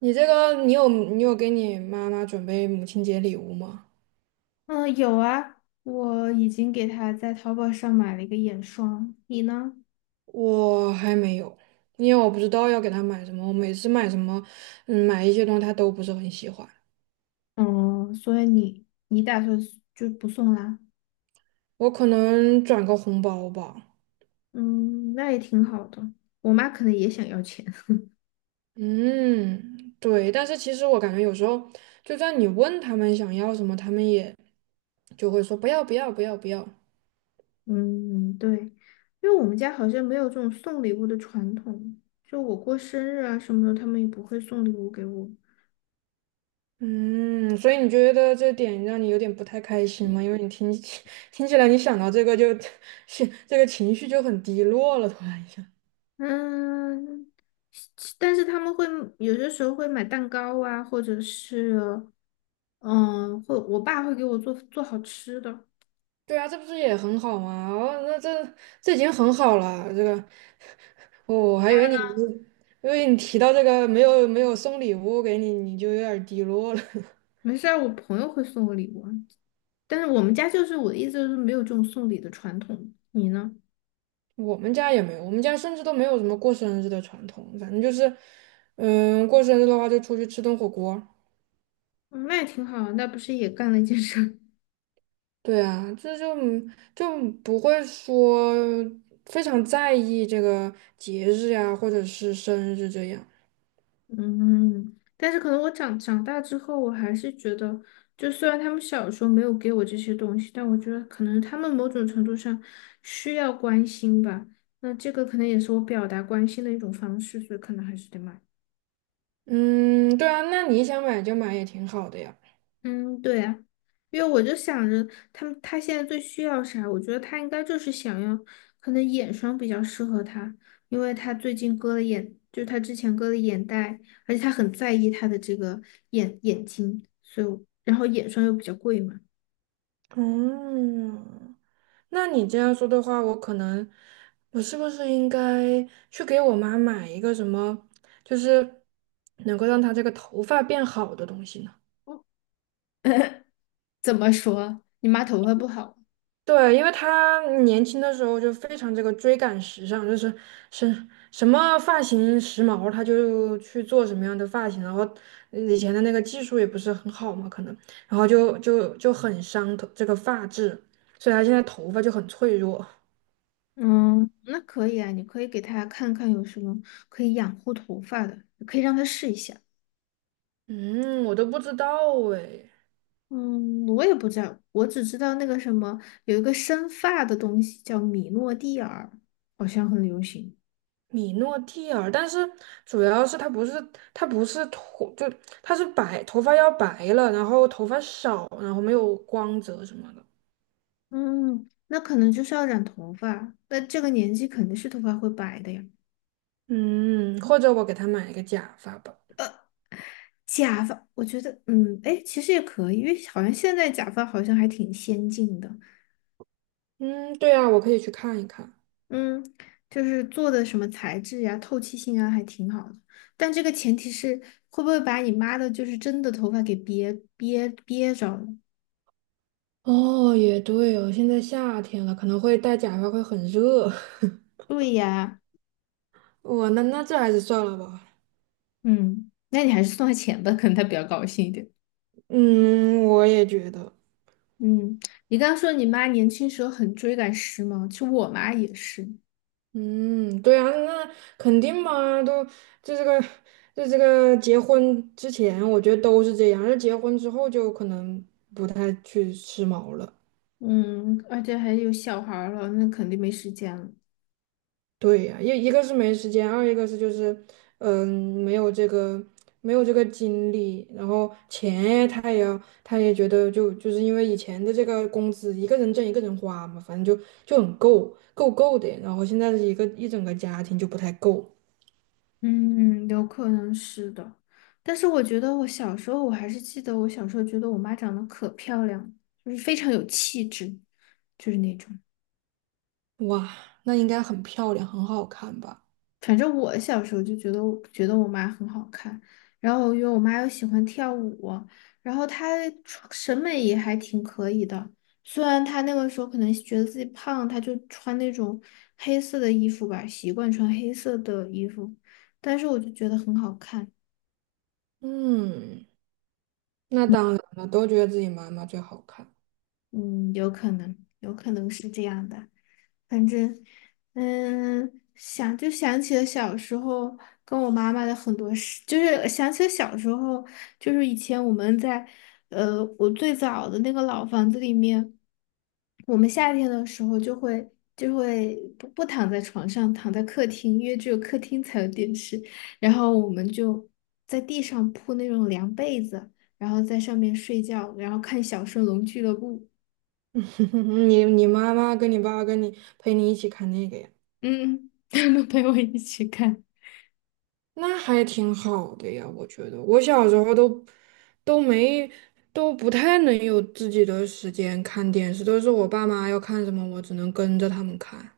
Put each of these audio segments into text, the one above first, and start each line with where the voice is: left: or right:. right: 你这个，你有给你妈妈准备母亲节礼物吗？
left: 嗯，有啊，我已经给他在淘宝上买了一个眼霜，你呢？
right: 我还没有，因为我不知道要给她买什么。我每次买什么，买一些东西她都不是很喜欢。
left: 嗯，所以你打算就不送啦？
right: 我可能转个红包吧。
left: 嗯，那也挺好的。我妈可能也想要钱。
right: 嗯，对。但是其实我感觉有时候，就算你问他们想要什么，他们也就会说不要不要不要不要。
left: 嗯，对，因为我们家好像没有这种送礼物的传统，就我过生日啊什么的，他们也不会送礼物给我。
right: 嗯，所以你觉得这点让你有点不太开心吗？因为你听起来，你想到这个就 是这个情绪就很低落了，突然一下。
left: 嗯，其但是他们会有些时候会买蛋糕啊，或者是，嗯，会我爸会给我做好吃的。
right: 对啊，这不是也很好吗？哦，那这已经很好了。这个，哦，我还以为你，因为你提到这个没有送礼物给你，你就有点儿低落了。
left: 没事儿，我朋友会送我礼物啊，但是我们家就是我的意思就是没有这种送礼的传统。你呢？
right: 我们家也没有，我们家甚至都没有什么过生日的传统，反正就是，过生日的话就出去吃顿火锅。
left: 嗯，那也挺好啊，那不是也干了一件事儿？
right: 对啊，这就不会说非常在意这个节日呀，或者是生日这样。
left: 嗯，但是可能我长大之后，我还是觉得，就虽然他们小时候没有给我这些东西，但我觉得可能他们某种程度上需要关心吧。那这个可能也是我表达关心的一种方式，所以可能还是得买。
right: 嗯，对啊，那你想买就买也挺好的呀。
left: 嗯，对呀，因为我就想着他们，他现在最需要啥？我觉得他应该就是想要，可能眼霜比较适合他，因为他最近割了眼，就是他之前割了眼袋，而且他很在意他的这个眼睛，所以我然后眼霜又比较贵嘛。
right: 嗯，那你这样说的话，我可能我是不是应该去给我妈买一个什么，就是能够让她这个头发变好的东西呢？
left: 怎么说？你妈头发不好？
right: 对，因为他年轻的时候就非常这个追赶时尚，就是什么发型时髦，他就去做什么样的发型，然后以前的那个技术也不是很好嘛，可能，然后就很伤头这个发质，所以他现在头发就很脆弱。
left: 嗯，那可以啊，你可以给她看看有什么可以养护头发的，可以让她试一下。
right: 嗯，我都不知道诶，
left: 嗯，我也不知道，我只知道那个什么，有一个生发的东西叫米诺地尔，好像很流行。
right: 米诺地尔，但是主要是它不是头，就它是白，头发要白了，然后头发少，然后没有光泽什么的。
left: 嗯，那可能就是要染头发，那这个年纪肯定是头发会白的呀。
right: 嗯，或者我给他买一个假发吧。
left: 假发，我觉得，嗯，哎，其实也可以，因为好像现在假发好像还挺先进的，
right: 嗯，对啊，我可以去看一看。
left: 嗯，就是做的什么材质呀、透气性啊，还挺好的。但这个前提是会不会把你妈的，就是真的头发给憋着了？
right: 哦，也对哦，现在夏天了，可能会戴假发会很热。
left: 对呀。
right: 我那这还是算了吧。
left: 嗯，那你还是送他钱吧，可能他比较高兴一点。
right: 嗯，我也觉得。
left: 嗯，你刚刚说你妈年轻时候很追赶时髦，其实我妈也是。
right: 嗯，对啊，那肯定嘛，都这这个这个结婚之前，我觉得都是这样，而结婚之后就可能不太去时髦了。
left: 嗯，而且还有小孩儿了，那肯定没时间了。
right: 对呀，一个是没时间，二一个是就是，嗯，没有这个精力，然后钱他也要，他也觉得就是因为以前的这个工资一个人挣一个人花嘛，反正就很够的，然后现在的一个一整个家庭就不太够，
left: 嗯，有可能是的。但是我觉得我小时候，我还是记得我小时候觉得我妈长得可漂亮，就是非常有气质，就是那种。
right: 哇，那应该很漂亮，很好看吧？
left: 反正我小时候就觉得我觉得我妈很好看，然后因为我妈又喜欢跳舞，然后她穿审美也还挺可以的。虽然她那个时候可能觉得自己胖，她就穿那种黑色的衣服吧，习惯穿黑色的衣服，但是我就觉得很好看。
right: 嗯，那当然了，都觉得自己妈妈最好看，
left: 嗯，有可能，是这样的。反正，嗯，想就想起了小时候跟我妈妈的很多事，就是想起了小时候，就是以前我们在，我最早的那个老房子里面，我们夏天的时候就会不躺在床上，躺在客厅，因为只有客厅才有电视，然后我们就在地上铺那种凉被子，然后在上面睡觉，然后看《小神龙俱乐部》，
right: 你妈妈跟你爸爸陪你一起看那个呀。
left: 嗯，他们陪我一起看。
right: 那还挺好的呀，我觉得我小时候都没都不太能有自己的时间看电视，都是我爸妈要看什么，我只能跟着他们看。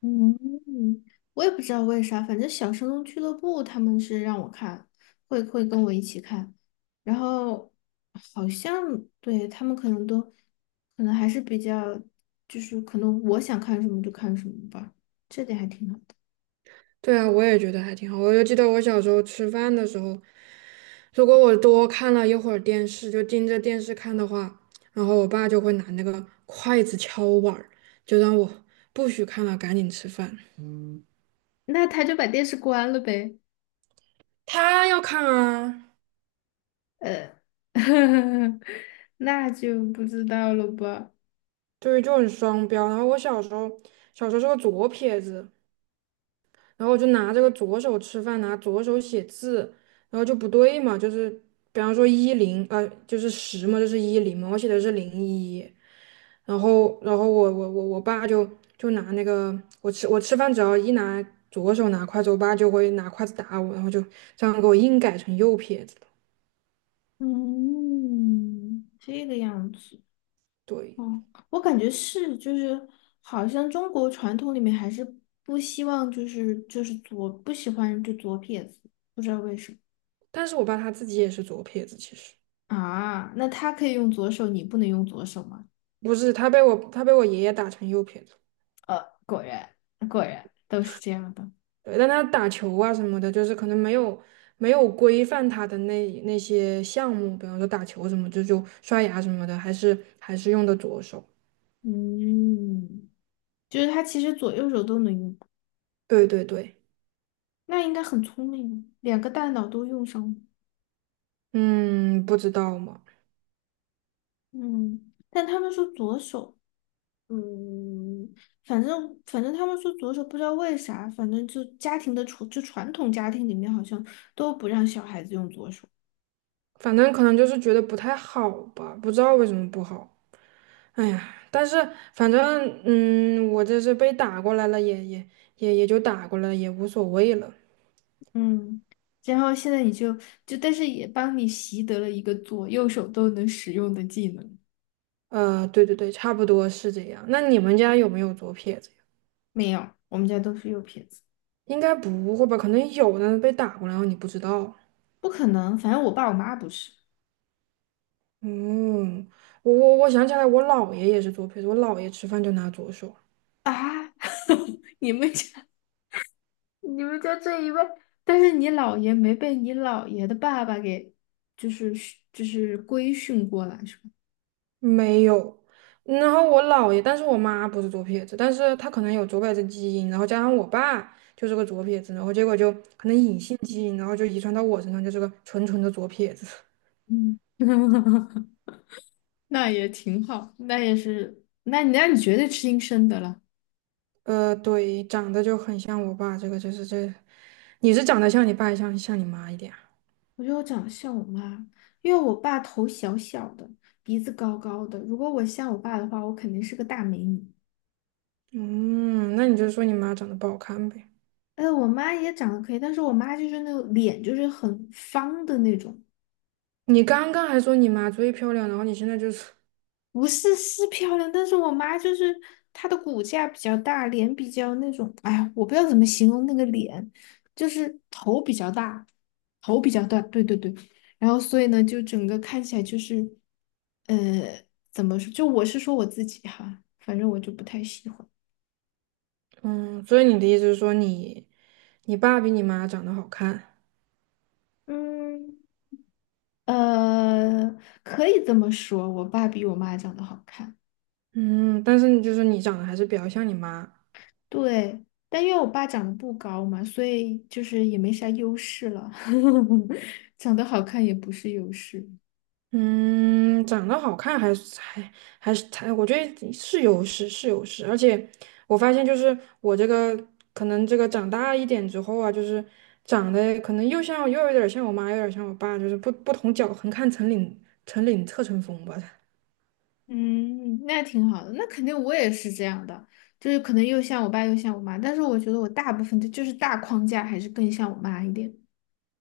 left: 嗯，我也不知道为啥，反正小神龙俱乐部他们是让我看，会跟我一起看，然后好像对他们可能还是比较，就是可能我想看什么就看什么吧，这点还挺好的。
right: 对啊，我也觉得还挺好。我就记得我小时候吃饭的时候，如果我多看了一会儿电视，就盯着电视看的话，然后我爸就会拿那个筷子敲碗儿，就让我不许看了，赶紧吃饭。
left: 那他就把电视关了呗，
right: 他要看啊，
left: 呃，那就不知道了吧。
right: 对，就很双标。然后我小时候是个左撇子。然后我就拿这个左手吃饭，拿左手写字，然后就不对嘛，就是比方说一零，就是十嘛，就是一零嘛，我写的是零一，然后我爸就拿那个我吃饭只要一拿左手拿筷子，我爸就会拿筷子打我，然后就这样给我硬改成右撇子了。
left: 嗯，这个样子。
right: 对，
left: 哦，我感觉是，就是好像中国传统里面还是不希望，就是左不喜欢就左撇子不知道
right: 但是我爸他自己也是左撇子，其实
left: 啊。那他可以用左手，你不能用左手吗？
right: 不是，他被我爷爷打成右撇子。
left: 呃，果然果然都是这样的。
right: 对，但他打球啊什么的，就是可能没有规范他的那些项目，比方说打球什么，就刷牙什么的，还是用的左手。
left: 嗯，就是他其实左右手都能用，
right: 对对对，
left: 那应该很聪明，两个大脑都用上了。
right: 嗯，不知道嘛，
left: 嗯，但他们说左手。嗯，反正他们说左手不知道为啥，反正就家庭的传就传统家庭里面好像都不让小孩子用左手。
right: 反正可能就是觉得不太好吧，不知道为什么不好。哎呀，但是反正嗯，我这是被打过来了，也就打过来了，也无所谓了。
left: 嗯，然后现在你就就但是也帮你习得了一个左右手都能使用的技能。
right: 对对对，差不多是这样。那你们家有没有左撇子？
left: 没有，我们家都是右撇子，
right: 应该不会吧？可能有呢，被打过，然后你不知道。
left: 不可能，反正我爸我妈不是
right: 嗯，我想起来，我姥爷也是左撇子，我姥爷吃饭就拿左手，
left: 啊。你们家你们家这一位，但是你姥爷没被你姥爷的爸爸给就是就是规训过来是吧？
right: 没有。然后我姥爷，但是我妈不是左撇子，但是她可能有左撇子基因，然后加上我爸就是个左撇子，然后结果就可能隐性基因，然后就遗传到我身上，就是个纯纯的左撇子。
left: 嗯，那也挺好，那也是，那你绝对吃亲生的了。
right: 对，长得就很像我爸，这个就是这，你是长得像你爸，像你妈一点啊。
left: 我觉得我长得像我妈，因为我爸头小小的，鼻子高高的。如果我像我爸的话，我肯定是个大美女。
right: 嗯，那你就说你妈长得不好看呗。
left: 哎，我妈也长得可以，但是我妈就是那个脸就是很方的那种，
right: 你刚刚还说你妈最漂亮，然后你现在就是，
left: 不是是漂亮，但是我妈就是她的骨架比较大，脸比较那种，哎呀，我不知道怎么形容那个脸，就是头比较大，头比较大，对对对，然后所以呢，就整个看起来就是，呃，怎么说？就我是说我自己哈，反正我就不太喜欢。
right: 嗯，所以你的意思是说你爸比你妈长得好看，
left: 嗯，呃，可以这么说，我爸比我妈长得好看。
right: 嗯，但是你就是你长得还是比较像你妈，
left: 对，但因为我爸长得不高嘛，所以就是也没啥优势了。长得好看也不是优势。
right: 嗯，长得好看还是，我觉得是有势是有势，而且我发现就是我这个可能这个长大一点之后啊，就是长得可能又像又有点儿像我妈，又有点儿像我爸，就是不同角横看成岭侧成峰吧。
left: 嗯，那挺好的。那肯定我也是这样的，就是可能又像我爸又像我妈，但是我觉得我大部分的就是大框架还是更像我妈一点。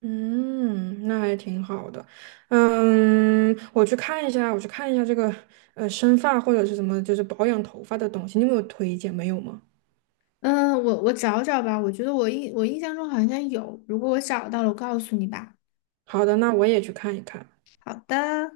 right: 嗯，那还挺好的。嗯，我去看一下，这个生发或者是什么，就是保养头发的东西，你有没有推荐？没有吗？
left: 嗯，我找找吧，我觉得我印象中好像有，如果我找到了，我告诉你吧。
right: 好的，那我也去看一看。
left: 好的。